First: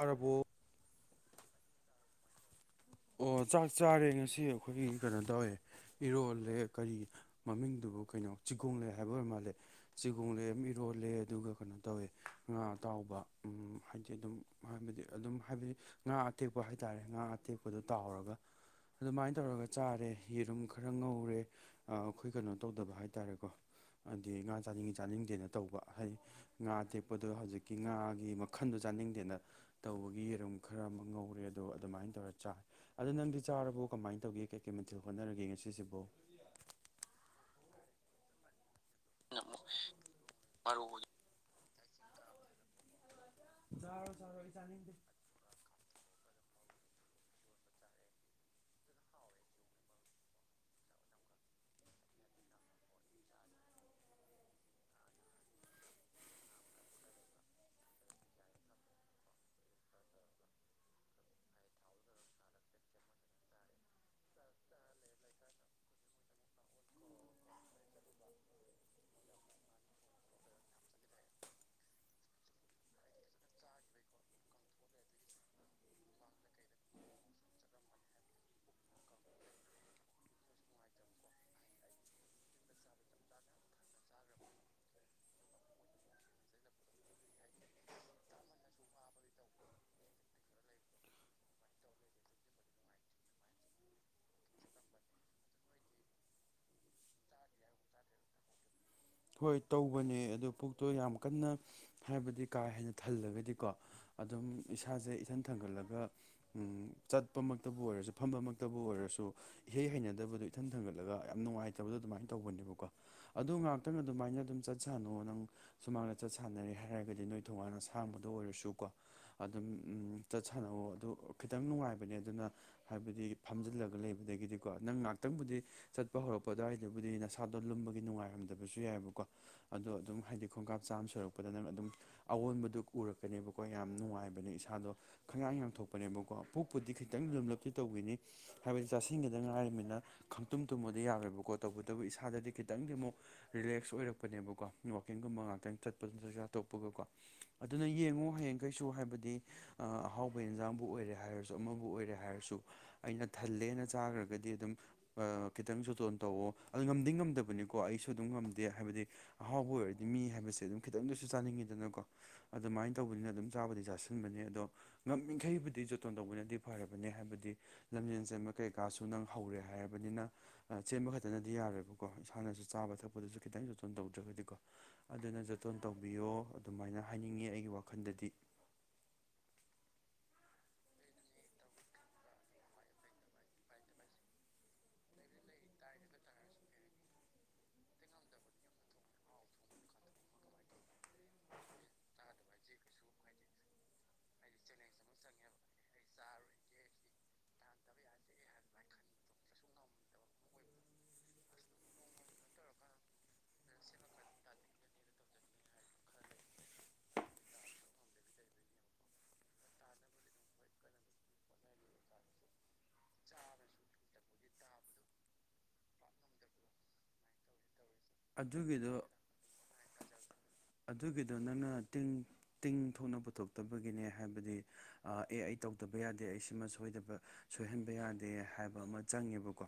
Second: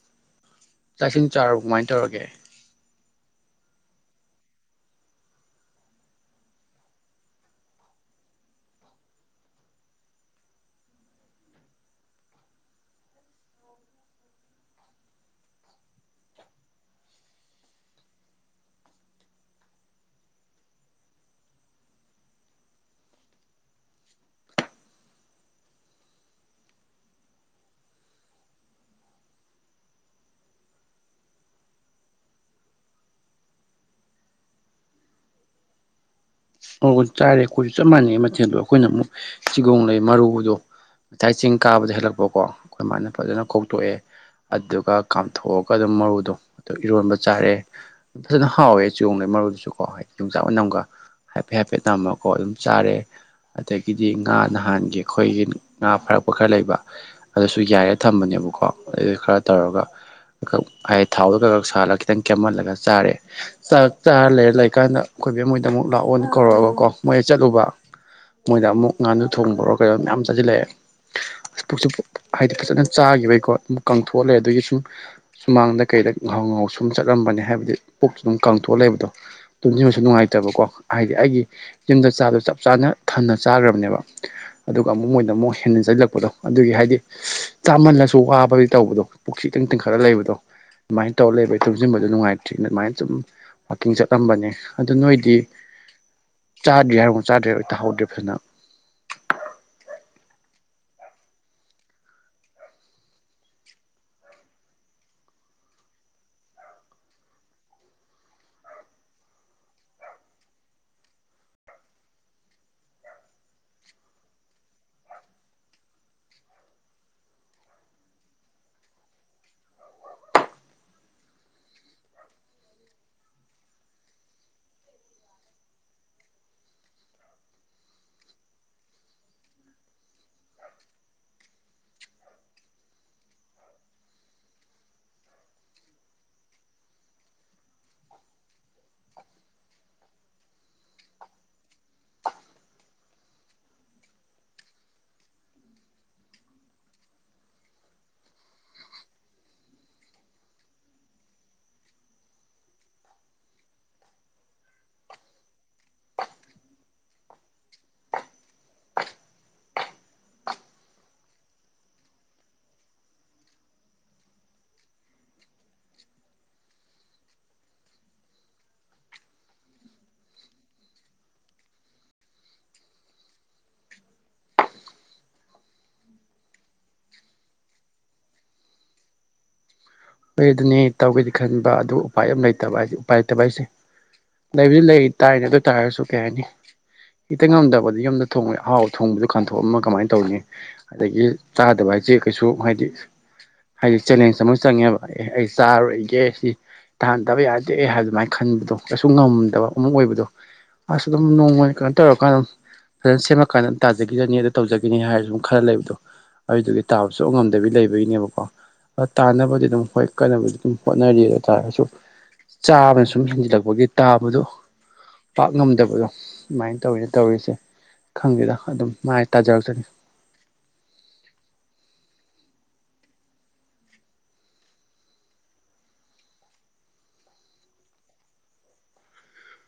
ꯑꯗꯨꯕꯨ꯫ ꯆꯥꯛ ꯏꯁꯤꯡ ꯆꯥꯔꯕꯣ ꯀꯃꯥꯏꯅ ꯇꯧꯔꯒꯦ꯫ ꯑꯣ ꯆꯥꯛ ꯆꯥꯔꯦ ꯉꯁꯤ ꯑꯈꯣꯏꯒꯤ ꯀꯩꯅꯣ ꯇꯧꯋꯦ꯫ ꯏꯔꯣꯜꯂꯦ ꯀꯔꯤ ꯃꯃꯤꯡꯗꯨꯕꯨ ꯀꯩꯅꯣ ꯆꯤꯒꯣꯡꯂꯩ ꯍꯥꯏꯕ ꯑꯣꯏꯔ ꯃꯥꯜꯂꯦ ꯆꯤꯒꯣꯡꯂꯩ ꯑꯃ ꯏꯔꯣꯜꯂꯦ ꯑꯗꯨꯒ ꯀꯩꯅꯣ ꯇꯧꯋꯦ ꯉꯥ ꯑꯇꯥꯎꯕ ꯎꯝ ꯍꯥꯏꯗꯤ ꯑꯗꯨꯝ ꯍꯥꯏꯕꯗꯤ ꯑꯗꯨꯝ ꯍꯥꯏꯕꯗꯤ ꯉꯥ ꯑꯇꯦꯛꯄ ꯍꯥꯏꯇꯥꯔꯦ ꯉꯥ ꯑꯇꯦꯛꯄꯗꯣ ꯇꯥꯎꯔꯒ ꯑꯗꯨꯃꯥꯏꯅ ꯇꯧꯔꯒ ꯆꯥꯔꯦ ꯌꯦꯔꯨꯝ ꯈꯔ ꯉꯧꯔꯦ ꯑ ꯑꯩꯈꯣꯏ ꯀꯩꯅꯣ ꯇꯧꯗꯕ ꯍꯥꯏ ꯇꯥꯔꯦꯀꯣ ꯍꯥꯏꯗꯤ ꯉꯥ ꯆꯥꯅꯤꯡꯉꯤ ꯆꯥꯅꯤꯡꯗꯦꯅ ꯇꯧꯕ ꯍꯥꯏꯗꯤ ꯉꯥ ꯑꯇꯦꯛꯄꯗꯣ ꯍꯧꯖꯤꯛꯀꯤ ꯉꯥꯒꯤ ꯃꯈꯟꯗꯣ ꯆꯥꯅꯤꯡꯗꯦꯅ ꯇꯧꯕꯒꯤ ꯌꯦꯔꯨꯝ ꯈꯔ ꯑꯃ ꯉꯧꯔꯦ ꯑꯗꯣ ꯑꯗꯨꯃꯥꯏꯅ ꯇꯧꯔꯦ ꯆꯥꯏ ꯑꯗꯣ ꯅꯪꯗꯤ ꯆꯥꯔꯕꯣ ꯀꯃꯥꯏꯅ ꯇꯧꯒꯦ ꯀꯩ ꯀꯩ ꯃꯊꯦꯜ ꯍꯣꯠꯅꯔꯤꯒꯦ ꯉꯁꯤ ꯁꯤꯕꯣ ꯑꯧ ꯑꯧ ꯆꯥꯔꯦ ꯑꯩꯈꯣꯏꯁꯨ ꯆꯞ ꯃꯥꯟꯅꯩꯌꯦ ꯃꯊꯦꯜꯗꯣ ꯑꯩꯈꯣꯏꯅ ꯑꯃꯨꯛ ꯆꯤꯒꯣꯡꯂꯩ ꯃꯔꯨꯗꯣ ꯃꯔꯨ [unintelligible] ꯆꯤꯡ ꯀꯥꯕꯗ ꯍꯜꯂꯛꯄꯀꯣ ꯑꯩꯈꯣꯏ ꯃꯥꯅ ꯐꯖꯅ ꯀꯣꯛꯇꯣꯛꯑꯦ ꯑꯗꯨꯒ ꯀꯥꯝ__ [unintelligible] ꯊꯣꯛꯑꯒ ꯑꯗꯨꯝ ꯃꯔꯨꯗꯣ ꯑꯗꯨ ꯏꯔꯣꯟꯕ ꯆꯥꯔꯦ ꯐꯖꯅ ꯍꯥꯎꯋꯦ ꯆꯤꯒꯣꯡꯂꯩ ꯃꯔꯨꯗꯨꯁꯨꯀꯣ ꯍꯥꯏꯗꯤ ꯌꯣꯡꯆꯥꯛ ꯃꯅꯝꯒ ꯍꯥꯏꯐꯦꯠ ꯍꯥꯏꯐꯦꯠ ꯅꯝꯃꯀꯣ ꯑꯗꯨꯝ ꯆꯥꯔꯦ ꯑꯗꯒꯤꯗꯤ ꯉꯥ ꯅꯍꯥꯟꯒꯤ ꯑꯩꯈꯣꯏꯒꯤ ꯉꯥ ꯐꯥꯔꯛꯄ ꯈꯔ ꯂꯩꯕ ꯑꯗꯨꯁꯨ ꯌꯥꯏꯔ ꯊꯝꯕꯅꯦꯕꯀꯣ ꯑꯗꯨ ꯈꯔ ꯇꯧꯔꯒ [unintelligible] ꯊꯥꯎꯗ ꯈꯛ ꯈꯛ ꯁꯥꯍꯜꯂꯒ ꯈꯤꯇꯪ ꯀꯦꯝꯍꯜꯂꯒ ꯆꯥꯔꯦ ꯆꯥꯛ ꯆꯥꯔ ꯂꯩꯔ ꯂꯩꯀꯥꯟꯗ ꯑꯩꯈꯣꯏꯕꯦꯝ ꯍꯣꯏꯗ ꯑꯃꯨꯛ ꯂꯥꯛꯑꯣꯅ ꯀꯧꯔꯛꯑꯕꯀꯣ ꯃꯣꯏꯗ ꯆꯠꯂꯨꯕ ꯃꯣꯏꯗ ꯑꯃꯨꯛ ꯉꯥꯅꯨ ꯊꯣꯡꯕꯔꯣ ꯀꯩꯩꯌꯣ ꯃꯌꯥꯝ ꯆꯥꯁꯤꯜꯂꯛꯑꯦ ꯑꯁ ꯄꯨꯛꯁꯦ ꯄꯨꯛ ꯍꯥꯏꯗꯤ ꯐꯖꯅ ꯆꯥꯈꯤꯕꯒꯤꯀꯣ ꯑꯗꯨ ꯀꯪꯊꯣꯛꯑ ꯂꯩꯔꯦ ꯑꯗꯒꯤ ꯁꯨꯝ__ ꯁꯨꯃꯥꯡꯗ ꯀꯩꯗ ꯉꯥꯍꯧ ꯉꯥꯍꯧ ꯁꯨꯝ ꯆꯠꯂꯝꯕꯅꯦ ꯍꯥꯏꯕꯗꯤ ꯄꯨꯛꯁꯨꯨ ꯑꯗꯨꯝ ꯀꯡꯊꯣꯛꯑ ꯂꯩꯕꯗꯣ ꯇꯨꯝꯁꯤꯟꯕꯁꯨ ꯅꯨꯡꯉꯥꯏꯇꯕꯀꯣ ꯍꯥꯏꯗꯤ ꯑꯩꯒꯤ ꯌꯨꯝꯗ ꯆꯥꯕꯗꯣ ꯆꯞ ꯆꯥꯅ ꯊꯟꯅ ꯆꯥꯈ꯭ꯔꯕꯅꯦꯕ ꯑꯗꯨꯒ ꯑꯃꯨꯛ ꯃꯣꯏꯗ ꯑꯃꯨꯛ ꯍꯦꯟ ꯖꯜꯂꯛꯄꯗꯣ ꯑꯗꯨꯒꯤ ꯍꯥꯏꯗꯤ ꯆꯥꯃꯜꯂꯁꯨ ꯋꯥꯕꯒꯤ ꯇꯧꯕꯗꯣ ꯄꯨꯛꯁꯦ ꯏꯇꯤꯡ ꯇꯤꯡꯈꯠꯂ ꯂꯩꯕꯗꯣ ꯑꯗꯨꯃꯥꯏꯟ ꯇꯧꯔ ꯂꯩꯔꯦ ꯇꯨꯝꯁꯤꯟꯕꯗ ꯅꯨꯡꯉꯥꯏꯇ꯭ꯔꯤꯅ ꯑꯝꯃꯥꯏꯟ ꯁꯨꯝ ꯋꯥꯛꯀꯤꯡ ꯆꯠꯂꯝꯕꯅꯦ ꯑꯗꯨ ꯅꯣꯏꯗꯤ ꯆꯥꯗ꯭ꯔꯤ ꯍꯥꯏꯔꯣ ꯆꯥꯗ꯭ꯔꯦ ꯑꯩ ꯇꯥꯍꯧꯗ꯭ꯔꯦ ꯐꯖꯅ ꯍꯣꯏ ꯇꯧꯕꯅꯦ ꯑꯗꯣ ꯄꯨꯛꯇꯣ ꯌꯥꯝ ꯀꯟꯅ ꯍꯥꯏꯕꯗꯤ ꯀꯥ ꯍꯦꯟꯅ ꯊꯜꯂꯒꯗꯤꯀꯣ ꯑꯗꯨꯝ ꯏꯁꯥꯁꯦ ꯏꯊꯟ ꯊꯟꯒꯠꯂꯒ ꯎꯝ ꯆꯠꯄꯃꯛꯇꯕꯨ ꯑꯣꯏꯔꯁꯨ ꯐꯝꯕꯃꯛꯇꯕꯨ ꯑꯣꯏꯔꯁꯨ ꯏꯍꯩ ꯍꯩꯅꯗꯕꯗꯣ ꯏꯊꯟ ꯊꯟꯒꯠꯂꯒ ꯌꯥꯝ ꯅꯨꯡꯉꯥꯏꯇꯕꯗꯣ ꯑꯗꯨꯃꯥꯏꯅ ꯇꯧꯕꯅꯦꯕꯀꯣ ꯑꯗꯣ ꯉꯥꯏꯇ__ ꯈꯤꯇꯪ ꯑꯗꯨꯃꯥꯏꯅ ꯑꯗꯨꯝ ꯆꯠ ꯁꯥꯥꯅꯧꯋꯣ ꯅꯪ ꯁꯨꯃꯥꯡꯗ ꯆꯠ ꯁꯥꯟꯅꯔꯦ ꯍꯥꯏꯔꯒꯗꯤ ꯅꯣꯏ ꯊꯣꯡꯒꯥꯟ ꯑꯁꯥꯡꯕꯗ ꯑꯣꯏꯔꯁꯨꯀꯣ ꯑꯗꯨꯝ ꯎꯝ ꯆꯠ ꯁꯥꯟꯅꯧꯋꯣ ꯑꯗꯨ ꯈꯤꯇꯪ ꯅꯨꯡꯉꯥꯏꯕꯅꯦ ꯑꯗꯨꯅ ꯍꯥꯏꯕꯗꯤ ꯐꯝꯖꯤꯜꯂꯒ ꯂꯩꯕꯗꯒꯤꯗꯤꯀꯣ ꯅꯪ ꯉꯥꯛꯇꯪꯕꯨꯗꯤ ꯆꯠꯄ ꯍꯧꯔꯛꯄ ꯑꯗꯨꯋꯥꯏꯗꯕꯨꯗꯤ ꯅꯁꯥꯗꯣ ꯂꯨꯝꯕꯒꯤ ꯅꯨꯡꯉꯥꯏꯔꯝꯗꯕꯁꯨ ꯌꯥꯏꯌꯦꯕꯀꯣ ꯑꯗꯣ ꯑꯗꯨꯝ ꯍꯥꯏꯗꯤ ꯈꯣꯡꯀꯥꯞ ꯆꯥꯝ ꯁꯨꯔꯛꯄꯗ ꯅꯪ ꯑꯗꯨꯝ ꯑꯑꯣꯟꯕꯗꯨ ꯎꯔꯛꯀꯅꯦꯕꯀꯣ ꯌꯥꯝ ꯅꯨꯡꯉꯥꯏꯕꯅꯦ ꯏꯁꯥꯗꯣ ꯈꯪꯌꯥꯡ ꯌꯥꯡꯊꯣꯛꯄꯅꯦꯕꯀꯣ ꯄꯨꯛꯄꯨꯗꯤ ꯈꯤꯇꯪ ꯂꯨꯝꯂꯞꯇꯤ ꯇꯧꯒꯤꯅꯤ ꯍꯥꯏꯕꯗꯤ ꯆꯥꯁꯤꯟꯒꯤꯗ ꯉꯥꯏꯔꯤꯝꯅꯤꯅ ꯈꯪꯇꯨꯝ ꯇꯨꯝꯃꯣꯗꯤ ꯌꯥꯔꯣꯏꯀꯣ ꯇꯧꯕꯇꯕꯨ ꯏꯁꯥꯗꯗꯤ ꯈꯤꯇꯪꯗꯤ ꯑꯃꯨꯛ ꯔꯤꯂꯦꯛꯁ ꯑꯣꯏꯔꯛꯄꯅꯦꯕꯀꯣ ꯋꯥꯛꯀꯤꯡꯒꯨꯝꯕ ꯉꯥꯛꯇꯪ ꯆꯠꯄꯖꯨ ꯆꯥꯛ ꯆꯥ ꯇꯣꯛꯄꯒꯀꯣ ꯑꯗꯨꯅ ꯌꯦꯡꯉꯣ ꯍꯌꯦꯡ ꯈꯩꯁꯨ ꯍꯥꯏꯕꯗꯤ ꯑ ꯑꯍꯥꯎꯕ ꯍꯦꯟꯖꯥꯡꯕꯨ ꯑꯣꯏꯔꯦ ꯍꯥꯏꯔꯁꯨ ꯑꯃꯕꯨ ꯑꯣꯏꯔꯦ ꯍꯥꯏꯔꯁꯨ ꯑꯩꯅ ꯊꯜꯂꯦꯅ ꯆꯥꯒ꯭ꯔꯒꯗꯤ ꯑꯗꯨꯝ ꯑ ꯈꯤꯇꯪ ꯖꯣꯇꯣꯟ ꯇꯧꯋꯣ ꯑ ꯉꯝꯗꯤ ꯉꯝꯗꯕꯅꯤꯀꯣ ꯑꯩꯁꯨ__ ꯑꯩꯁꯨ ꯑꯗꯨꯝ ꯉꯝꯗꯦ ꯍꯥꯏꯕꯗꯤ ꯑꯍꯥꯎꯕ ꯑꯣꯏꯔꯗꯤ ꯃꯤ ꯍꯥꯏꯕꯁꯦ ꯑꯗꯨꯝ ꯈꯤꯇꯪꯗꯁꯨ ꯆꯥꯅꯤꯡꯉꯤꯗꯅꯀꯣ ꯑꯗꯨꯃꯥꯏꯅ ꯇꯧꯕꯅꯤꯅ ꯑꯗꯨꯝ ꯆꯥꯕꯗꯤ ꯆꯥꯁꯤꯟꯒꯅꯤ ꯑꯗꯣ ꯉꯝꯃꯤꯈꯩꯕꯨꯗꯤ ꯖꯣꯇꯣꯟ ꯇꯧꯕꯅꯗꯤ ꯐꯔꯕꯅꯦ ꯍꯥꯏꯕꯗꯤ ꯂꯝꯖꯦꯟ ꯆꯦꯟꯕ ꯀꯩꯀꯥꯁꯨ ꯅꯪ ꯍꯧꯔꯦ ꯍꯥꯏꯔꯕꯅꯤꯅ ꯆꯦꯟꯕ ꯈꯛꯇꯅꯗꯤ ꯌꯥꯔꯣꯏꯕꯀꯣ ꯏꯁꯥꯅꯁꯨ__ ꯆꯥꯕ ꯊꯛꯄꯗꯁꯨ ꯈꯤꯇꯪ ꯖꯣꯇꯣꯟ ꯇꯧꯗ꯭ꯔꯒꯗꯤꯀꯣ ꯑꯗꯨꯅ ꯖꯣꯇꯣꯟ ꯇꯧꯕꯤꯌꯣ ꯑꯗꯨꯃꯥꯏꯅ ꯍꯥꯏꯅꯤꯡꯉꯦ ꯑꯩꯒꯤ ꯋꯥꯈꯜꯗꯗꯤ ꯑꯩ ꯑꯗꯨꯅꯦ ꯇꯧꯒꯦꯗꯤ ꯈꯟꯕ ꯑꯗꯨꯒ ꯎꯄꯥꯏ ꯌꯥꯝ ꯂꯩꯇꯕ ꯍꯥꯏꯁꯦ ꯎꯄꯥꯏ ꯂꯩꯇꯕ ꯍꯥꯏꯁꯦ ꯂꯩꯕꯨꯗꯤ ꯂꯩ ꯇꯥꯅꯤ ꯑꯗꯨ ꯑꯣꯏ ꯇꯥꯔꯁꯨ ꯀꯩ ꯍꯥꯏꯅꯤ ꯏꯇꯪ ꯉꯝꯗꯕꯗ ꯌꯨꯝꯗ ꯊꯣꯡ ꯑꯍꯥꯎ ꯊꯣꯡꯕꯗ ꯈꯥꯟꯊꯣꯛꯑꯝꯃ ꯀꯃꯥꯏꯅ ꯇꯧꯔꯨꯅꯤ ꯑꯗꯒꯤ ꯆꯥꯗꯕ ꯍꯥꯏꯁꯦ ꯀꯩꯁꯨ ꯍꯥꯏꯗꯤ ꯍꯥꯏꯗꯤ ꯆꯦꯂꯦꯟꯖ ꯑꯃ ꯆꯪꯉꯦꯕ ꯑꯦ ꯑꯩ ꯆꯥꯔꯨꯣꯏꯒꯦ ꯁꯤ ꯇꯥꯍꯟꯗꯕ ꯌꯥꯗꯦ ꯍꯥꯏꯗꯨꯃꯥꯏꯅ ꯈꯟꯕꯗꯣ ꯀꯩꯁꯨ ꯉꯝꯗꯕ ꯑꯃ ꯑꯣꯏꯕꯗꯣ ꯑꯁ ꯑꯗꯨꯝ ꯅꯣꯡꯃ ꯀꯩꯅꯣ ꯇꯧꯔꯀꯥꯟꯗ ꯑꯗꯨꯝ ꯐꯖꯅ ꯁꯦꯝꯃꯛꯀꯥꯟꯗ ꯇꯥꯖꯈꯤꯖꯅꯤ ꯑꯗ ꯇꯧꯖꯒꯅꯤ ꯍꯥꯏꯔꯁꯨ ꯁꯨꯝ ꯈꯔ ꯂꯩꯕꯗꯣ ꯑꯗꯨꯗꯨꯒꯤ ꯇꯥꯕꯁꯨꯉꯝꯗꯕꯤ ꯂꯩꯕꯒꯤꯅꯦꯕꯀꯣ ꯑꯥ ꯇꯥꯅꯕꯗꯤ ꯑꯗꯨꯝ ꯈꯣꯏ ꯀꯟꯅꯕꯨꯗꯤ ꯑꯗꯨꯝ ꯍꯣꯠꯅꯔꯤ ꯍꯥꯏ ꯇꯥꯔꯒꯁꯨ ꯆꯥꯕꯅ ꯁꯨꯝ ꯍꯦꯟꯖꯜꯂꯛꯄꯒꯤ ꯇꯥꯕꯗꯣ ꯄꯥꯛ ꯉꯝꯗꯕꯗꯣ ꯑꯗꯨꯃꯥꯏꯅ ꯇꯧꯔꯤꯅ ꯇꯧꯔꯤꯁꯦ ꯈꯪꯗꯦꯗ ꯑꯗꯨꯝ ꯑꯗꯨꯒꯤꯗꯣ ꯃꯥꯏ ꯇꯥꯖꯔꯛꯀꯅꯤ ꯑꯗꯨꯒꯤꯗꯣ ꯅꯪꯅ ꯇꯤꯡ ꯇꯤꯡ ꯊꯣꯛꯅ ꯄꯨꯊꯣꯛꯇꯕꯒꯤꯅꯦ ꯍꯥꯏꯕꯗꯤ ꯑꯥ ꯑꯦ ꯑꯩ ꯇꯧꯗꯕ ꯌꯥꯗꯦ ꯑꯩ ꯁꯤꯃ ꯁꯣꯏꯗꯕ ꯁꯣꯏꯍꯟꯕ ꯌꯥꯗꯦ ꯍꯥꯏꯕ ꯑꯃ ꯆꯪꯉꯦꯕꯀꯣ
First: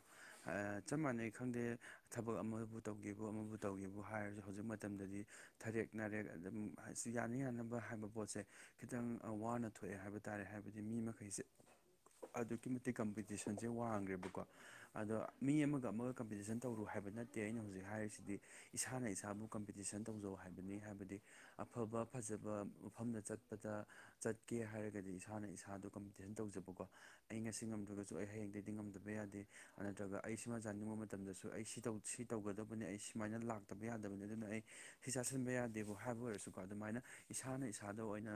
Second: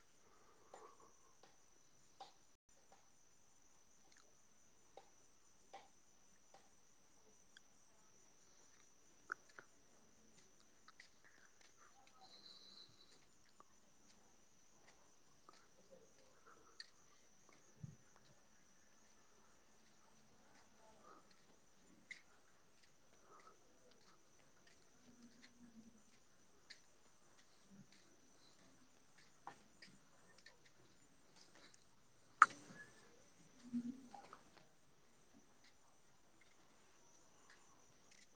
ꯆꯞ ꯃꯥꯟꯅꯩ ꯈꯪꯗꯦ ꯊꯕꯛ ꯑꯃꯕꯨ ꯇꯧ ꯊꯕꯛ ꯑꯃꯕꯨ ꯇꯧꯕꯨ ꯍꯥꯏꯔꯁꯨ ꯍꯧꯖꯤꯛ ꯃꯇꯝꯗꯗꯤ ꯊꯔꯦꯛ ꯅꯥꯔꯦꯛ ꯑꯗꯨꯝ ꯌꯥꯅ ꯌꯥꯅꯕ ꯍꯥꯏꯕ ꯄꯣꯠꯁꯦ ꯈꯤꯇꯪ ꯋꯥꯅ ꯊꯣꯛꯑꯦ ꯍꯥꯏꯕ ꯇꯥꯔꯦ ꯍꯥꯏꯕꯗꯤ ꯃꯤ ꯃꯈꯩꯁꯦ ꯑꯗꯨꯛꯀꯤ ꯃꯇꯤꯛ ꯀꯝꯄꯤꯇꯤꯁꯟꯁꯦ ꯋꯥꯡꯈ꯭ꯔꯦꯕꯀꯣ ꯑꯗꯣ ꯃꯤ ꯑꯃꯒ ꯑꯃꯒ ꯀꯝꯄꯤꯇꯤꯁꯟ ꯇꯧꯔꯨ ꯍꯥꯏꯕ ꯅꯠꯇꯦ ꯑꯩꯅ ꯍꯧꯖꯤꯛ ꯍꯥꯏꯔꯤ ꯑꯁꯤꯗꯤ ꯏꯁꯥꯅ ꯏꯁꯥꯕꯨ ꯀꯝꯄꯤꯇꯤꯁꯟ ꯇꯧꯖꯧ ꯍꯥꯏꯕꯅꯤ ꯍꯥꯏꯕꯗꯤ ꯑꯐꯕ ꯐꯖꯕ ꯃꯐꯝꯗ ꯆꯠꯄꯗ ꯆꯠꯀꯦ ꯍꯥꯏꯔꯒꯗꯤ ꯏꯁꯥꯅ ꯏꯁꯥꯗꯨ ꯇꯟ ꯇꯧꯖꯕꯀꯣ ꯑꯩ ꯉꯁꯤ ꯉꯝꯗ꯭ꯔꯒꯁꯨ ꯑꯩ ꯍꯌꯦꯡꯗꯒꯤꯗꯤ ꯉꯝꯗꯕ ꯌꯥꯗꯦ ꯅꯠꯇ꯭ꯔꯒ ꯑꯩ ꯁꯤꯃ ꯆꯥꯅꯤꯡꯕ ꯃꯇꯝꯗꯁꯨ ꯑꯩ ꯁꯤ ꯇꯧ ꯁꯤ ꯇꯧꯒꯗꯕꯅꯤ ꯑꯩ ꯁꯨꯃꯥꯏꯅ ꯂꯥꯛꯇꯕ ꯌꯥꯗꯕꯅꯤ ꯑꯗꯨꯅ ꯑꯩ ꯁꯤ ꯆꯥꯁꯤꯟꯕ ꯌꯥꯗꯦꯕꯨ ꯍꯥꯏꯕ ꯑꯣꯏꯔꯁꯨꯀꯣ ꯑꯗꯨꯃꯥꯏꯅ ꯏꯁꯥꯅ ꯏꯁꯥꯗ ꯑꯣꯏꯅ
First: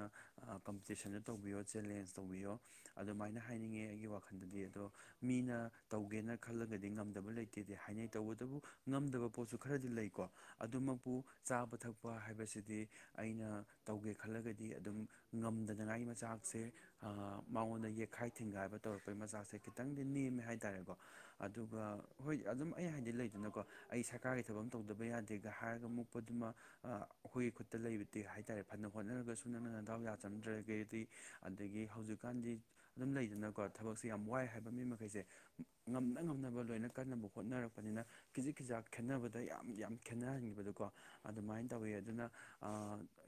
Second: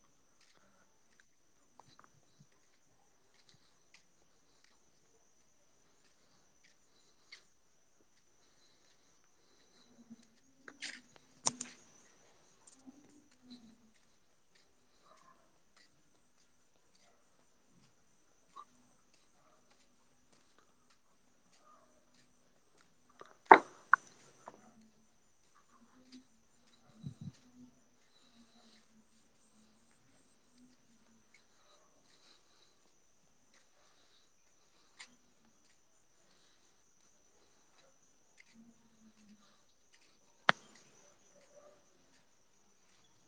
ꯀꯝꯄꯤꯇꯤꯁꯟꯗꯨ ꯇꯧꯕꯤꯌꯣ ꯆꯦꯂꯦꯟꯖ ꯇꯧꯕꯤꯌꯣ ꯑꯗꯨꯃꯥꯏꯅ ꯍꯥꯏꯅꯤꯡꯉꯦ ꯑꯩꯒꯤ ꯋꯥꯈꯜꯗꯗꯤ ꯑꯗꯣ ꯃꯤꯅ ꯇꯧꯒꯦꯅ ꯈꯜꯂꯒꯗꯤ ꯉꯝꯗꯕ ꯂꯩꯇꯦꯗꯤ ꯍꯥꯏꯅꯩ ꯇꯧꯕꯇꯕꯨ ꯉꯝꯗꯕ ꯄꯣꯠꯁꯨ ꯈꯔꯗꯤ ꯂꯩꯀꯣ ꯑꯗꯨꯃꯛꯄꯨ ꯆꯥꯕ ꯊꯛꯄ ꯍꯥꯏꯕꯁꯤꯗꯤ ꯑꯩꯅ ꯇꯧꯒꯦ ꯈꯜꯂꯒꯗꯤ ꯑꯗꯨꯝ ꯉꯝꯗꯅꯉꯥꯏ ꯃꯆꯥꯛꯁꯦ ꯃꯉꯣꯟꯗ ꯌꯦꯛꯈꯥꯏ ꯊꯤꯡꯒꯥꯏꯕ ꯇꯧꯔꯛꯄꯩ ꯃꯆꯥꯛꯁꯦ ꯈꯤꯇꯪꯗꯤ ꯅꯦꯝꯃꯦ ꯍꯥꯏ ꯇꯥꯔꯦꯀꯣ ꯑꯗꯨꯒ ꯍꯣꯏ ꯑꯗꯨꯝ ꯑꯩ ꯍꯥꯏꯗꯤ ꯂꯩꯗꯅꯀꯣ ꯑꯩ ꯁꯔꯀꯥꯔꯒꯤ ꯊꯕꯛ ꯑꯃ ꯇꯧꯗꯕ ꯌꯥꯗꯦꯒ ꯍꯥꯏꯔꯒ ꯃꯨꯛꯄꯗꯨꯃ ꯑꯩꯈꯣꯏꯒꯤ ꯈꯨꯠꯇ ꯂꯩꯕ ꯅꯠꯇꯦ ꯍꯥꯏ ꯇꯥꯔꯦ ꯐꯅ ꯍꯣꯠꯅꯔꯒꯁꯨ ꯅꯪꯅ ꯅꯗꯥꯎ ꯌꯥꯖꯗ꯭ꯔꯒꯗꯤ ꯑꯗꯒꯤ ꯍꯧꯖꯤꯛꯀꯥꯟꯗꯤ ꯑꯗꯨꯝ ꯂꯩꯗꯅꯀꯣ ꯊꯕꯛꯁꯦ ꯌꯥꯝ ꯋꯥꯏ ꯍꯥꯏꯕ ꯃꯤ ꯃꯈꯩꯁꯦ ꯉꯝꯅ ꯉꯝꯅꯕ ꯂꯣꯏꯅ ꯀꯟꯅꯕ ꯍꯣꯠꯅꯔꯛꯄꯅꯤ ꯈꯤꯖꯤꯛ ꯈꯤꯖꯥꯛ ꯈꯦꯠꯅꯕꯗ ꯌꯥꯝ ꯌꯥꯝ ꯈꯦꯠꯅꯍꯟꯈꯤꯕꯗꯀꯣ ꯑꯗꯨꯃꯥꯏꯅ ꯇꯧꯋꯤ ꯑꯗꯨꯅ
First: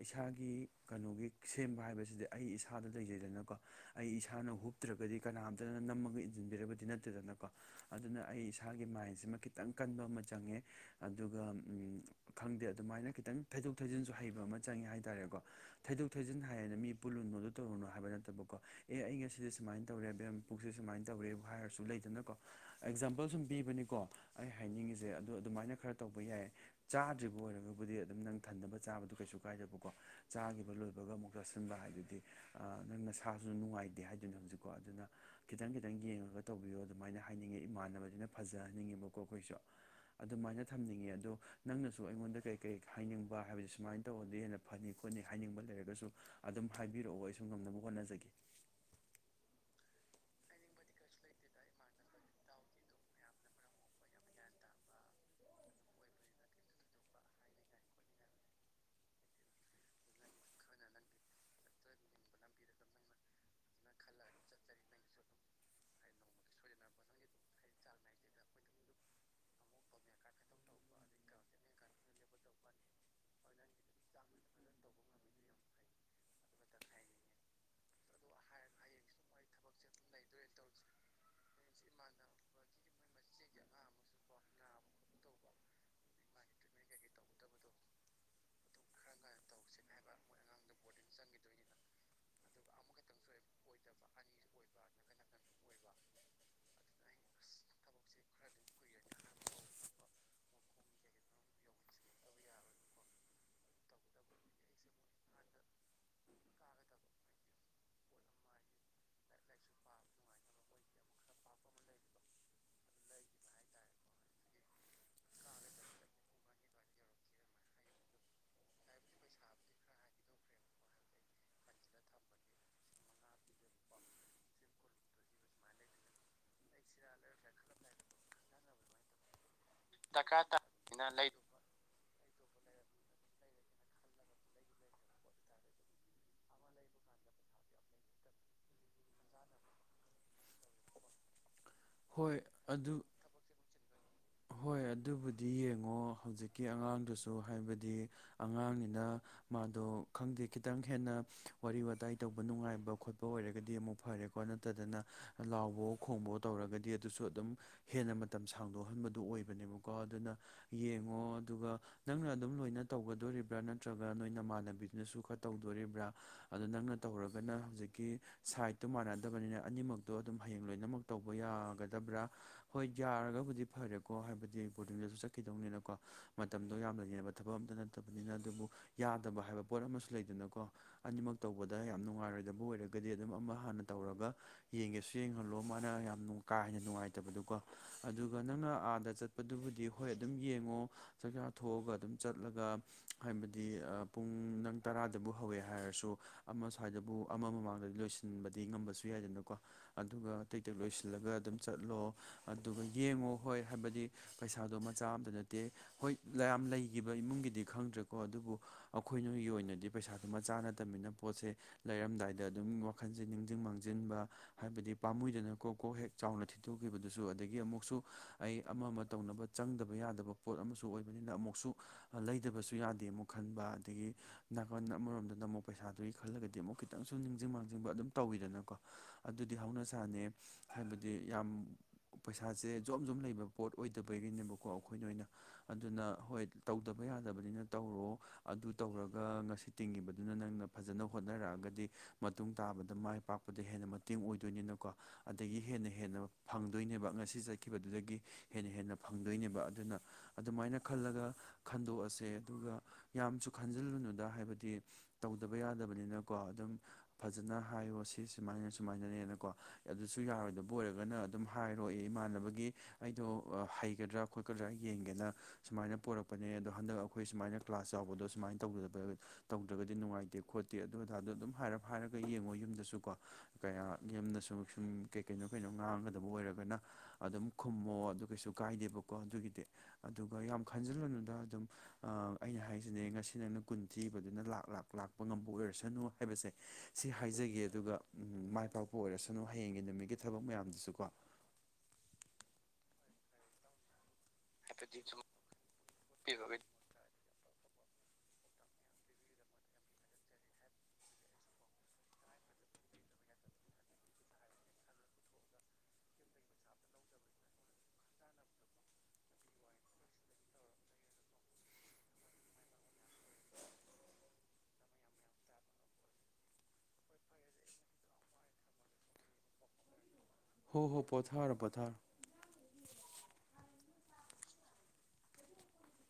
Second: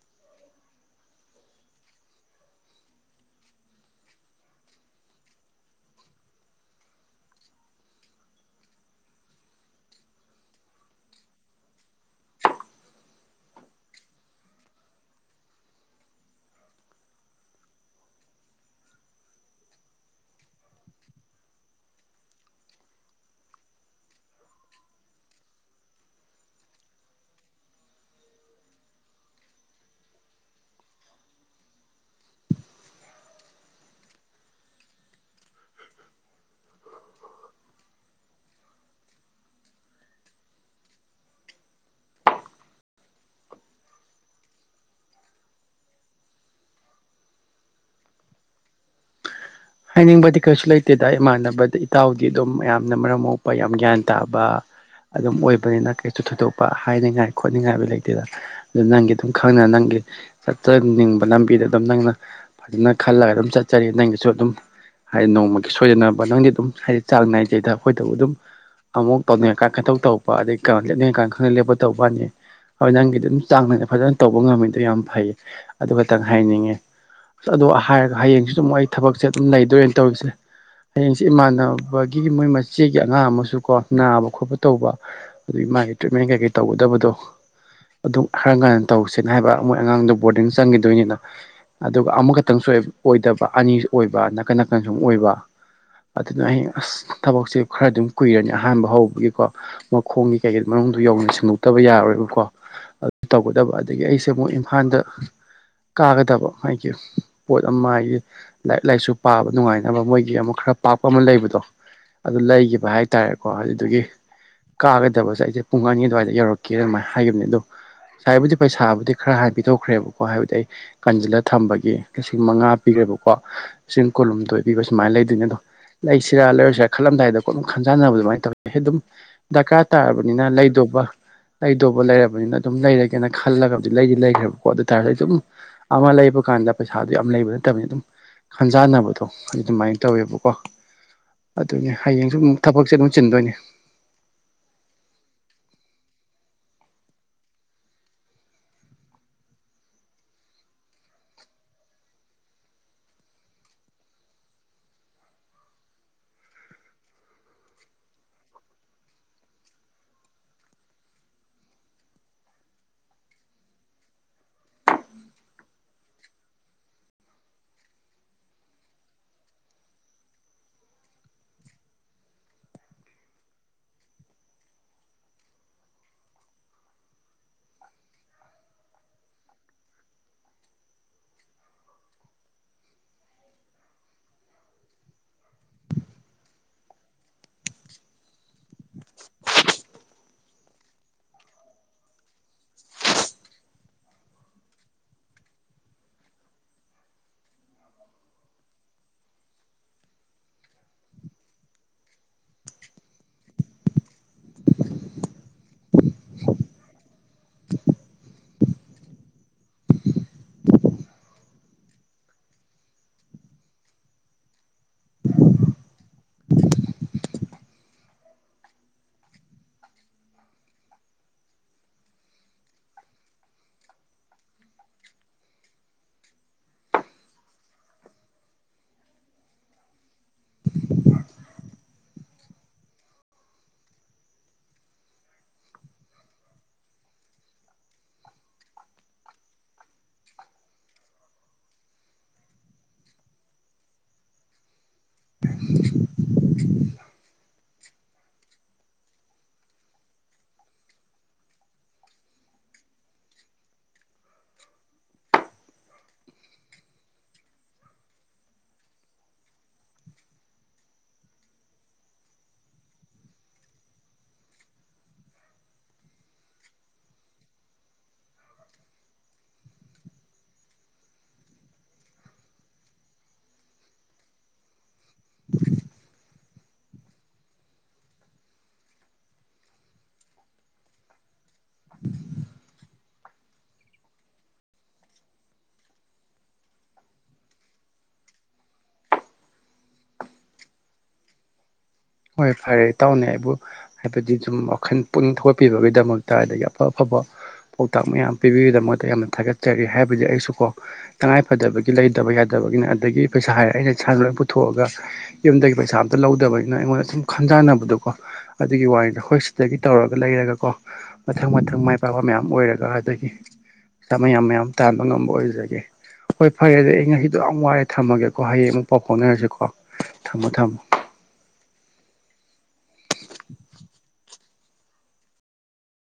ꯏꯁꯥꯒꯤ ꯀꯩꯅꯣꯒꯤ ꯁꯦꯝꯕ ꯍꯥꯏꯕꯁꯤꯗꯤ ꯑꯩ ꯏꯁꯥꯗ ꯂꯩꯖꯩꯗꯅꯀꯣ ꯑꯩ ꯏꯁꯥꯅ ꯍꯨꯞꯇ꯭ꯔꯒꯗꯤ ꯀꯅꯥꯝꯇꯅ ꯅꯝꯃꯒ ꯏꯟꯁꯤꯟꯕꯤꯔꯕꯗꯤ ꯅꯠꯇꯦꯗꯅꯀꯣ ꯑꯗꯨꯅ ꯑꯩ ꯏꯁꯥꯒꯤ ꯃꯥꯏꯟꯁꯤꯅ ꯈꯤꯇꯪ ꯀꯟꯕ ꯑꯃꯗꯤ ꯆꯪꯉꯦ ꯑꯗꯨꯒ ꯈꯪꯗꯦ ꯑꯗꯨꯃꯥꯏꯅ ꯈꯤꯇꯪ ꯊꯩꯗꯣꯛ ꯊꯩꯖꯤꯟꯁꯨ ꯍꯩꯕ ꯑꯃ ꯆꯪꯉꯦ ꯍꯥꯏꯇꯥꯔꯦꯀꯣ ꯊꯩꯗꯣꯛ ꯊꯩꯖꯤꯟ ꯍꯥꯏꯌꯦꯅ ꯃꯤ ꯄꯨꯜꯂꯨꯅꯨ ꯇꯧꯔꯨꯅꯨ ꯍꯥꯏꯕ ꯅꯠꯇꯕꯀꯣ ꯑꯦ ꯑꯩ ꯉꯁꯤꯁꯦ ꯁꯨꯃꯥꯏꯅ ꯇꯧꯔꯦ ꯏꯕꯦꯝ ꯄꯨꯛꯁꯦ ꯁꯨꯃꯥꯏꯅ ꯇꯧꯔꯦꯕꯨ ꯍꯥꯏꯔꯁꯨ ꯂꯩꯗꯅꯀꯣ ꯑꯦꯛꯖꯥꯝꯄꯜ ꯁꯨꯝ ꯄꯤꯕꯅꯤꯀꯣ ꯑꯩ ꯍꯥꯏꯅꯤꯡꯉꯤꯁꯦ ꯑꯗꯨ ꯑꯗꯨꯃꯥꯏꯅ ꯈꯔ ꯇꯧꯕ ꯌꯥꯏ ꯆꯥꯗ꯭ꯔꯤꯕ ꯑꯣꯏꯔꯒꯕꯨꯗꯤ ꯑꯗꯨꯝ ꯅꯪ ꯊꯟꯗꯕ ꯆꯥꯕꯗꯨ ꯀꯩꯁꯨ ꯀꯥꯏꯗꯕꯀꯣ ꯆꯥꯈꯤꯕ ꯂꯣꯏꯕꯒ ꯑꯃꯨꯛ ꯂꯣꯠꯁꯤꯟꯕ ꯍꯥꯏꯗꯨꯗꯤ ꯅꯪ ꯅꯁꯥꯁꯨ ꯅꯨꯡꯉꯥꯏꯇꯦ ꯍꯥꯏꯗꯣꯏꯅꯤ ꯍꯧꯖꯤꯛꯀꯣ ꯑꯗꯨꯅ ꯈꯤꯇꯪ ꯈꯤꯇꯪ ꯌꯦꯡꯉꯒ ꯇꯧꯕꯤꯌꯣ ꯑꯗꯨꯃꯥꯏꯅ ꯍꯥꯏꯅꯤꯡꯉꯤ ꯏꯃꯥꯟꯅꯕꯅꯤꯅ ꯐꯖꯍꯟꯅꯤꯡꯉꯤꯕꯀꯣ ꯑꯩꯈꯣꯏꯁꯨ ꯑꯗꯨꯃꯥꯏꯅ ꯊꯝꯅꯤꯡꯉꯤ ꯑꯗꯣ ꯅꯪꯅꯁꯨ ꯑꯩꯉꯣꯟꯗ ꯀꯩ ꯀꯔꯤ ꯍꯥꯏꯅꯤꯡꯕ ꯍꯥꯏꯕꯗꯤ ꯁꯨꯃꯥꯏꯅ ꯇꯧꯔꯗꯤ ꯍꯦꯟꯅ ꯐꯅꯤ ꯈꯣꯠꯅꯤ ꯍꯥꯏꯅꯤꯡꯕ ꯂꯩꯔꯒꯁꯨ ꯑꯗꯨꯝ ꯍꯥꯏꯕꯤꯔꯛꯑꯣ ꯑꯩꯁꯨ ꯉꯝꯅꯕ ꯍꯣꯠꯅꯖꯒꯦ ꯍꯥꯏꯅꯤꯡꯕꯗꯤ ꯀꯩꯁꯨ ꯂꯩꯇꯦꯗ ꯏꯃꯥꯟꯅꯕꯗ ꯏꯇꯥꯎꯗꯤ ꯑꯗꯨꯝ ꯌꯥꯝꯅ ꯃꯔꯝ ꯃꯣꯛꯄ ꯌꯥꯝ ꯒ꯭ꯌꯥꯟ ꯇꯥꯕ ꯑꯗꯨꯝ ꯑꯣꯏꯕꯅꯤꯅ ꯀꯩꯁꯨ ꯊꯣꯏꯗꯣꯛꯄ ꯍꯥꯏꯅꯤꯡꯉꯥꯏ ꯈꯣꯠꯅꯤꯡꯉꯥꯏ ꯂꯩꯇꯦꯗ ꯑꯗꯨ ꯅꯪꯒꯤ ꯑꯗꯨꯝ ꯈꯪꯅ ꯅꯪꯒꯤ ꯆꯠꯆꯅꯤꯡꯕ ꯂꯝꯕꯤꯗ ꯑꯗꯨꯝ ꯅꯪꯅ ꯑꯗꯨꯅ ꯈꯜꯂꯒ ꯑꯗꯨꯝ ꯆꯠꯆꯔꯤ ꯅꯪꯒꯤꯁꯨ ꯑꯗꯨꯝ ꯍꯥꯏꯗꯤ ꯅꯣꯡꯃꯒꯤ ꯁꯣꯏꯗꯅꯕ ꯅꯪꯗꯤ ꯑꯗꯨꯝ ꯍꯥꯏꯗꯤ ꯆꯥꯡ ꯅꯥꯏꯗꯦꯗ ꯑꯩꯈꯣꯏꯗꯕꯨ ꯑꯗꯨꯝ ꯑꯃꯨꯛ ꯇꯧꯅꯤꯡꯉꯛꯀꯥꯟ ꯈꯣꯇꯧ ꯇꯧꯔꯄ ꯑꯗꯒꯤ ꯂꯦꯞꯅꯤꯡꯉꯛꯀꯥꯟꯗ ꯈꯪ ꯂꯦꯞ ꯂꯦꯞꯄ ꯇꯧꯕꯅꯤ ꯍꯣꯏ ꯅꯪꯒꯤꯗꯤ ꯑꯗꯨꯝ ꯆꯥꯡꯅ ꯐꯖꯅ ꯇꯧꯕ ꯉꯝꯃꯤꯗꯣ ꯌꯥꯝ ꯐꯩ ꯑꯗꯨ ꯈꯇꯪ ꯍꯥꯏꯅꯤꯡꯉꯦ ꯑꯗꯣ ꯍꯥꯏꯔ ꯑꯌꯦꯡꯁꯨ ꯑꯗꯨꯝ ꯑꯩ ꯊꯕꯛꯁꯦ ꯑꯗꯨꯝ ꯂꯩꯗꯣꯏꯅꯤ ꯇꯧꯔꯤꯁꯦ ꯍꯌꯦꯡꯁꯦ ꯏꯃꯥꯟꯅꯕꯒꯤ ꯃꯣꯏ ꯏꯆꯦꯒꯤ ꯑꯉꯥꯡ ꯑꯃꯁꯨ ꯀꯣ ꯅꯥꯕ ꯈꯣꯠꯄ ꯇꯧꯕ ꯑꯗꯨꯗꯒꯤ ꯃꯥꯒꯤ ꯇ꯭ꯔꯤꯠꯃꯦꯟ ꯀꯩ ꯀꯩ ꯇꯧꯒꯗꯕꯗꯣ ꯑꯗꯨꯝ ꯈꯔ ꯉꯟꯅ ꯇꯧꯁꯦꯅ ꯍꯥꯏꯕ ꯃꯣꯏ ꯑꯉꯥꯡꯗꯣ ꯕꯣꯔꯗꯤꯡ ꯆꯪꯈꯤꯗꯣꯏꯅꯤꯅ ꯑꯗꯨꯒ ꯑꯃꯈꯛꯇꯪꯁꯨ ꯑꯣꯏꯗꯕ ꯑꯅꯤ ꯑꯣꯏꯕ ꯅꯥꯀꯟ ꯅꯥꯀꯟ ꯁꯨꯝ ꯑꯣꯏꯕ ꯑꯗꯨꯅ ꯍꯌ‌ꯦꯡ ꯑꯁ ꯊꯕꯛꯁꯦ ꯈꯔ ꯑꯗꯨꯝ ꯀꯨꯏꯔꯅꯤ ꯑꯍꯥꯟꯕ ꯍꯧꯕꯒꯤꯀꯣ ꯃꯈꯣꯡꯒꯤ ꯀꯩꯀꯩ ꯃꯅꯨꯡꯗꯨ ꯌꯧꯅ ꯁꯟꯗꯣꯛꯇꯕ ꯌꯥꯔꯔꯣꯏꯕꯀꯣ ꯑꯗꯨ ꯇꯧꯒꯗꯕ ꯑꯗꯒꯤ ꯑꯩꯁꯦ ꯑꯃꯨꯛ ꯏꯝꯐꯥꯜꯗ ꯀꯥꯒꯗꯕ ꯃꯥꯒꯤ ꯄꯣꯠ ꯑꯃ ꯍꯥꯏꯒꯤ ꯂꯥꯏꯔꯤꯛ ꯂꯥꯏꯁꯨ ꯄꯥꯕ ꯅꯨꯡꯉꯥꯏꯅꯕ ꯃꯣꯏꯒꯤ ꯑꯃꯨꯛ ꯈꯔ ꯄꯥꯛꯄ ꯑꯃ ꯂꯩꯕꯗꯣ ꯑꯗꯨ ꯂꯩꯈꯤꯕ ꯍꯥꯏꯇꯥꯔꯦꯀꯣ ꯑꯗꯨꯗꯨꯒꯤ ꯀꯥꯒꯗꯕꯁꯦ ꯑꯩꯁꯦ ꯄꯨꯡ ꯑꯅꯤ ꯑꯗꯨꯋꯥꯏꯗ ꯌꯧꯔꯛꯀꯦꯅ ꯑꯗꯨꯃꯥꯏꯅ ꯍꯥꯏꯈꯤꯕꯅꯤ ꯑꯗꯣ ꯉꯁꯥꯏꯕꯨꯗꯤ ꯄꯩꯁꯥꯕꯨꯗꯤ ꯈꯔ ꯍꯥꯟ ꯄꯤꯊꯣꯛꯈ꯭ꯔꯦꯕꯀꯣ ꯍꯥꯏꯕꯗꯤ ꯑꯩ ꯀꯟꯖꯤꯜꯂ ꯊꯝꯕꯒꯤ ꯂꯤꯁꯤꯡ ꯃꯉꯥ ꯄꯤꯈ꯭ꯔꯦꯕꯀꯣ ꯀꯣ ꯆꯤꯡ ꯀꯣꯂꯨꯝꯗꯣꯏꯄꯤꯕ ꯁꯨꯃꯥꯏꯅ ꯂꯩꯗꯣꯏꯅꯦ ꯑꯗꯣ ꯂꯩ ꯁꯤꯔꯥ ꯂꯩꯔꯣꯢꯁꯤꯔ ꯥꯈꯜꯂꯝꯗꯥꯏꯗ ꯀꯣ ꯑꯗꯨꯝ ꯈꯟꯖꯥꯟꯅꯕ ꯑꯗꯨꯃꯥꯏꯅ ꯇꯧ ꯑꯗꯨꯝ ꯗꯔꯀꯥꯔ ꯇꯥꯔꯕꯅꯤꯅ ꯂꯩꯗꯧꯕ ꯂꯩꯗꯧꯕ ꯂꯩꯔꯕꯅꯤꯅ ꯑꯗꯨꯝ ꯂꯩꯔꯒꯦꯅ ꯈꯜꯂꯒꯕꯨꯗꯤ ꯂꯩꯗꯤ ꯂꯩꯒ꯭ꯔꯦꯕꯀꯣ ꯑꯗꯨ ꯇꯥꯔꯁꯨ ꯑꯗꯨꯝ ꯑꯃ ꯂꯩꯕ ꯀꯥꯟꯗ ꯄꯩꯁꯥꯗꯨ ꯌꯥꯝ ꯂꯩꯕ ꯅꯠꯇꯕꯅꯤ ꯑꯗꯨꯝ ꯈꯟꯖꯥꯟꯅꯕꯗꯣ ꯑꯗꯨ ꯑꯗꯨꯃꯥꯏꯅ ꯇꯧꯋꯦꯕꯀꯣ ꯑꯗꯨꯅꯦ ꯍꯌꯦꯡꯁꯨ ꯍꯣꯏ ꯊꯕꯛꯁꯦ ꯑꯗꯨ ꯑꯗꯨꯝ ꯆꯤꯟꯗꯣꯏꯅꯤ ꯍꯣꯏ ꯑꯗꯨꯕꯨꯗꯤ ꯌꯦꯡꯉꯣ ꯍꯧꯖꯤꯛꯀꯤ ꯑꯉꯥꯡꯗꯨꯁꯨ ꯍꯥꯏꯕꯗꯤ ꯑꯉꯥꯡꯅꯤꯅ ꯃꯥꯗꯣ ꯈꯪꯗꯦ ꯈꯤꯇꯪ ꯍꯦꯟꯅ ꯋꯥꯔꯤ ꯋꯥꯇꯥꯏ ꯇꯧꯕ ꯅꯨꯡꯉꯥꯏꯕ ꯈꯣꯠꯄ ꯑꯣꯏꯔꯒꯗꯤ ꯑꯃꯨꯛ ꯐꯔꯦ ꯀꯣ ꯅꯠꯇꯗꯅ ꯂꯥꯎꯕ ꯈꯣꯡꯕ ꯇꯧꯔꯒꯗꯤ ꯑꯗꯨꯁꯨ ꯑꯗꯨꯝ ꯍꯦꯟꯅ ꯃꯇꯝ ꯁꯥꯡꯗꯣꯛꯍꯟꯕ ꯑꯗꯨ ꯑꯣꯏꯕꯅꯦꯕꯀꯣ ꯑꯗꯨꯅ ꯌꯦꯡꯉꯣ ꯑꯗꯨꯒ ꯅꯪꯅ ꯑꯗꯨꯝ ꯂꯣꯏꯅ ꯇꯧꯒꯗꯣꯔꯤꯕ꯭ꯔꯥ ꯅꯠꯇ꯭ꯔꯒ ꯅꯣꯏ ꯅꯃꯥꯟꯅꯕꯤꯗꯨꯅꯁꯨ ꯈꯔ ꯇꯧꯗꯣꯔꯤꯕ꯭ꯔꯥ ꯑꯗꯨ ꯅꯪꯅ ꯇꯧꯔꯒꯅ ꯍꯧꯖꯤꯛꯀꯤ ꯁꯥꯏꯗꯠꯇꯨ ꯃꯥꯟꯅꯗꯕꯅꯤꯅ ꯑꯅꯤꯃꯛꯇꯣ ꯑꯗꯨꯝ ꯍꯌꯦꯡ ꯂꯣꯏꯅꯃꯛ ꯇꯧꯕ ꯌꯥꯒꯗꯕ꯭ꯔꯥ ꯍꯣꯏ ꯌꯥꯔꯒꯕꯨꯗꯤ ꯐꯔꯦꯀꯣ ꯍꯥꯏꯕꯗꯤ ꯕꯣꯔꯗꯤꯡꯗꯁꯨ ꯆꯠꯈꯤꯗꯧꯅꯤꯅꯀꯣ ꯃꯇꯝꯗꯣ ꯌꯥꯝꯅꯅꯦꯕ ꯊꯕꯛ ꯑꯝꯇ ꯅꯠꯇꯕꯅꯤꯅ ꯑꯗꯨꯕꯨ ꯌꯥꯗꯕ ꯍꯥꯏꯕ ꯄꯣꯠ ꯑꯃꯁꯨ ꯂꯩꯗꯅꯀꯣ ꯑꯅꯤꯃꯛ ꯇꯧꯕꯗ ꯌꯥꯝ ꯅꯨꯡꯉꯥꯏꯔꯣꯏꯗꯕ ꯑꯣꯏꯔꯒꯗꯤ ꯑꯗꯨꯝ ꯑꯃ ꯍꯥꯟꯅ ꯇꯧꯔꯒ ꯌꯦꯡꯒꯦꯁꯨ ꯌꯦꯡꯍꯜꯂꯣ ꯃꯥꯅ ꯌꯥꯝ ꯀꯥ ꯍꯦꯟꯅ ꯅꯨꯡꯉꯥꯏꯇꯕꯗꯨꯀꯣ ꯑꯗꯨꯒ ꯅꯪꯅꯥ ꯑ ꯗ ꯆꯠꯄꯗꯨꯕꯨꯗꯤ ꯍꯣꯏ ꯑꯗꯨꯝ ꯌꯦꯡꯉꯣ ꯆꯥꯛ-ꯆꯥ ꯊꯣꯛꯑꯒ ꯑꯗꯨꯝ ꯆꯠꯂꯒ ꯍꯥꯏꯕꯗꯤ ꯄꯨꯡ ꯅꯪ ꯇꯔꯥꯗꯕꯨ ꯍꯧꯋꯦ ꯍꯥꯏꯔꯁꯨ ꯑꯃ ꯁ꯭ꯋꯥꯏꯗꯕꯨ ꯑꯃ ꯃꯃꯥꯡꯗꯗꯤ ꯂꯣꯏꯁꯤꯟꯕꯗꯤ ꯉꯝꯕꯁꯨ ꯌꯥꯏꯗꯅꯀꯣ ꯑꯗꯨꯒ ꯑꯇꯩꯇꯩ ꯂꯣꯏꯁꯤꯜꯂꯒ ꯑꯗꯨꯝ ꯆꯠꯂꯣ ꯑꯗꯨꯒ ꯌꯦꯡꯉꯣ ꯍꯣꯏ ꯍꯥꯏꯕꯗꯤ ꯄꯩꯁꯥꯗꯣ ꯃꯆꯥ ꯑꯃꯝꯇ ꯅꯠꯇꯦ ꯍꯣꯏ ꯌꯥꯝ ꯂꯩꯈꯤꯕ ꯏꯃꯨꯡꯒꯤꯗꯤ ꯈꯪꯗ꯭ꯔꯦꯀꯣ ꯑꯗꯨꯕꯨ ꯑꯩꯈꯣꯏꯅꯒꯤ ꯑꯣꯏꯅꯗꯤ ꯄꯩꯁꯥꯗꯨ ꯃꯆꯥ ꯅꯠꯇꯃꯤꯅ ꯄꯣꯠꯁꯦ ꯂꯩꯔꯝꯗꯥꯏꯗ ꯑꯗꯨꯝ ꯋꯥꯈꯜꯁꯦ ꯅꯤꯡꯁꯤꯡ ꯃꯥꯡꯖꯤꯟꯕ ꯍꯥꯏꯕꯗꯤ ꯄꯥꯝꯃꯨꯏꯗꯅ ꯀꯣꯛ ꯀꯣꯛ ꯍꯦꯛ ꯆꯥꯎꯅ ꯊꯤꯟꯗꯣꯛꯈꯤꯕꯗꯨꯁꯨ ꯑꯗꯒꯤ ꯑꯃꯨꯛꯁꯨ ꯑꯩ ꯑꯃ ꯑꯃ ꯇꯧꯅꯕ ꯆꯪꯗꯕ ꯌꯥꯗꯕ ꯄꯣꯠ ꯑꯃꯁꯨ ꯑꯣꯏꯕꯅꯤꯅ ꯑꯃꯨꯛꯁꯨ ꯂꯩꯗꯕꯁꯨ ꯌꯥꯗꯦ ꯑꯃꯨ ꯈꯟꯕ ꯑꯗꯒꯤ ꯅꯥꯀꯟ ꯑꯃꯔꯣꯝꯗꯅ ꯑꯃꯨꯛ ꯄꯩꯁꯥꯗꯨꯒꯤ ꯈꯜꯂꯒꯗꯤ ꯑꯃꯨꯛ ꯈꯤꯇꯪꯁꯨ ꯅꯤꯡꯁꯤꯡ ꯃꯥꯡꯖꯤꯡꯕ ꯑꯗꯨꯝ ꯇꯧꯋꯤꯗꯅꯀꯣ ꯑꯗꯨꯗꯤ ꯍꯧꯅ ꯁꯥꯅ‌ꯦ ꯍꯥꯏꯕꯗꯤ ꯌꯥꯝ ꯄꯩꯁꯥꯁꯦ ꯖꯣꯝ ꯖꯣꯝ ꯂꯩꯕ ꯄꯣꯠ ꯑꯣꯏꯗꯕꯒꯤꯅꯦꯕꯀꯣ ꯑꯩꯈꯣꯏꯅ ꯑꯣꯏꯅ ꯑꯗꯨꯅ ꯍꯣꯏ ꯇꯧꯗꯕ ꯌꯥꯗꯕꯅꯤꯅ ꯇꯧꯔꯣ ꯑꯗꯨ ꯇꯧꯔꯒ ꯉꯁꯤ ꯇꯤꯡꯒꯤꯕꯗꯨꯅ ꯅꯪꯅ ꯐꯖꯅ ꯍꯣꯠꯅꯔꯛꯑꯒꯗꯤ ꯃꯇꯨꯡ ꯇꯥꯕꯗ ꯃꯥꯏ ꯄꯥꯛꯄꯗ ꯍꯦꯟꯅ ꯃꯇꯦꯡ ꯑꯣꯏꯗꯣꯏꯅꯤꯅꯀꯣ ꯑꯗꯒꯤ ꯍꯦꯟꯅ ꯍꯦꯟꯅ ꯐꯪꯗꯣꯏꯅꯦꯕ ꯉꯁꯤ ꯆꯠꯈꯤꯕꯗꯨꯗꯒꯤ ꯍꯦꯟꯅ ꯍꯦꯟꯅ ꯐꯪꯗꯣꯏꯅꯦꯕ ꯑꯗꯨꯅ ꯑꯗꯨꯃꯥꯏꯅ ꯈꯜꯂꯒ ꯈꯟꯗꯣꯛꯑꯁꯦ ꯑꯗꯨꯒ ꯌꯥꯝꯁꯨ ꯈꯟꯖꯤꯜꯂꯨꯅꯨꯗ ꯍꯥꯏꯕꯗꯤ ꯇꯧꯗꯕ ꯌꯥꯗꯕꯅꯤꯅꯀꯣ ꯑꯗꯨꯝ ꯐꯖꯅ ꯍꯥꯏꯌꯣ ꯁꯤ ꯁꯨꯃꯥꯏꯅ ꯁꯨꯃꯥꯏꯅꯅꯦꯅꯀꯣ ꯑꯗꯨꯁꯨ ꯌꯥꯔꯣꯏꯗꯕ ꯑꯣꯏꯔꯒꯅ ꯑꯗꯨꯝ ꯍꯥꯏꯔꯣꯏ ꯏꯃꯥꯟꯅꯕꯒꯤ ꯑꯩꯗꯣ ꯍꯩꯒꯗ꯭ꯔꯥ ꯈꯣꯠꯀꯗ꯭ꯔꯥ ꯌꯦꯡꯒꯦꯅ ꯁꯨꯃꯥꯏꯅ ꯄꯣꯔꯛꯄꯅꯦ ꯑꯗꯣ ꯍꯟꯗꯛ ꯑꯩꯈꯣꯏ ꯁꯨꯃꯥꯏꯅ ꯀ꯭ꯂꯥꯁ ꯆꯥꯎꯕꯗꯣ ꯁꯨꯃꯥꯏꯅ ꯇꯧꯒꯗꯕ ꯇꯧꯗ꯭ꯔꯒꯗꯤ ꯅꯨꯡꯉꯥꯏꯇꯦ ꯈꯣꯠꯇꯦ ꯑꯗꯨꯗꯥꯗꯣ ꯑꯗꯨꯝ ꯍꯥꯏꯔꯞ ꯍꯥꯏꯔꯒ ꯌꯦꯡꯉꯣ ꯌꯨꯝꯗꯁꯨ ꯀꯣ ꯀꯌꯥ ꯌꯨꯝꯅꯁꯨꯨꯝ ꯁꯨꯝ ꯀꯩ ꯀꯩꯅꯣ ꯀꯩꯅꯣ ꯉꯥꯡꯒꯗꯕ ꯑꯣꯏꯔꯒꯅ ꯑꯗꯨꯝ ꯈꯨꯝꯃꯣ ꯑꯗꯨ ꯀꯩꯁꯨ ꯀꯥꯏꯗꯦꯕꯀꯣ ꯑꯗꯨꯒꯤꯗꯤ ꯑꯗꯨꯒ ꯌꯥꯝ ꯈꯟꯖꯤꯜꯂꯅꯨꯗ ꯑꯗꯨꯝ ꯑꯩꯅ ꯍꯥꯏ ꯁꯤꯅꯦ ꯉꯁꯤ ꯅꯪꯅ ꯀꯨꯟ ꯊꯤꯕꯗꯨꯅ ꯂꯥꯛ ꯂꯥꯛ ꯂꯥꯛꯄ ꯉꯝꯕ ꯑꯣꯏꯔꯁꯅꯨ ꯍꯥꯏꯕꯁꯦ ꯁꯤ ꯍꯥꯏꯖꯒꯦ ꯑꯗꯨꯒ ꯃꯥꯏ ꯄꯥꯛꯄ ꯑꯣꯏꯔꯁꯅꯨ ꯍꯌꯦꯡꯒꯤ ꯅꯨꯃꯤꯠꯀꯤ ꯊꯕꯛ ꯃꯌꯥꯝꯗꯨꯁꯨꯀꯣ ꯍꯣꯏ ꯐꯔꯦ ꯏꯇꯥꯎꯅꯦ ꯑꯩꯕꯨ ꯍꯥꯏꯕꯗꯤ ꯑꯗꯨꯨꯝ ꯋꯥꯈꯜ ꯍꯥꯏꯕꯗꯤ ꯁꯨꯝ ꯄꯨꯛꯅꯤꯡ ꯊꯧꯒꯠꯄꯤꯕꯒꯤꯗꯃꯛꯇ ꯑꯗꯒꯤ ꯑꯐ ꯑꯐꯕ ꯄꯥꯎꯇꯥꯛ ꯃꯌꯥꯝ ꯄꯤꯕꯤꯕꯒꯤꯗꯃꯛꯇ ꯌꯥꯝꯅ ꯊꯥꯒꯠꯆꯔꯤ ꯍꯥꯏꯕꯗꯤ ꯑꯩꯁꯨ ꯀꯣ ꯇꯉꯥꯏꯐꯗꯕꯒꯤ ꯂꯩꯇꯕ ꯌꯥꯗꯕꯒꯤꯅ ꯑꯗꯒꯤ ꯄꯩꯁꯥ ꯍꯥꯏꯔꯒ ꯑꯩꯅ ꯏꯁꯥꯅ ꯂꯣꯏ ꯄꯨꯊꯣꯛꯑꯒ ꯌꯨꯝꯗꯒꯤ ꯄꯩꯁꯥ ꯑꯝꯇ ꯂꯧꯗꯕ ꯑꯩꯅ ꯑꯩꯉꯣꯟꯗ ꯁꯨꯝ ꯈꯟꯖꯥꯟꯅꯕꯗꯣꯀꯣ ꯑꯗꯨꯒꯤ ꯋꯥꯔꯤꯗ ꯑꯩꯈꯣꯏ ꯁꯤꯗꯒꯤ ꯇꯧꯔꯒ ꯂꯩꯔꯒꯀꯣ ꯃꯊꯪ ꯃꯊꯪ ꯃꯥꯏ ꯄꯥꯛꯄ ꯃꯌꯥꯝ ꯑꯣꯏꯔꯒ ꯑꯗꯒꯤ ꯄꯩꯁꯥ ꯃꯌꯥꯝ ꯃꯌꯥꯝ ꯇꯥꯟꯕ ꯉꯝꯕ ꯑꯣꯏꯖꯒꯦ ꯍꯣꯏ ꯐꯔꯦ ꯑꯗꯨꯗꯤ ꯑꯩ ꯉꯁꯤꯗꯣ ꯌꯥꯝ ꯋꯥꯔꯦ ꯊꯝꯃꯒꯦꯀꯣ ꯍꯌꯦꯡ ꯑꯃꯨꯛ ꯄꯥꯎ ꯐꯥꯎꯅꯔꯁꯤꯀꯣ ꯊꯝꯃꯣ ꯊꯝꯃꯣ ꯍꯣ ꯍꯣ ꯄꯣꯊꯥꯔ‌ꯣ ꯄꯣꯊꯥꯔ‌ꯣ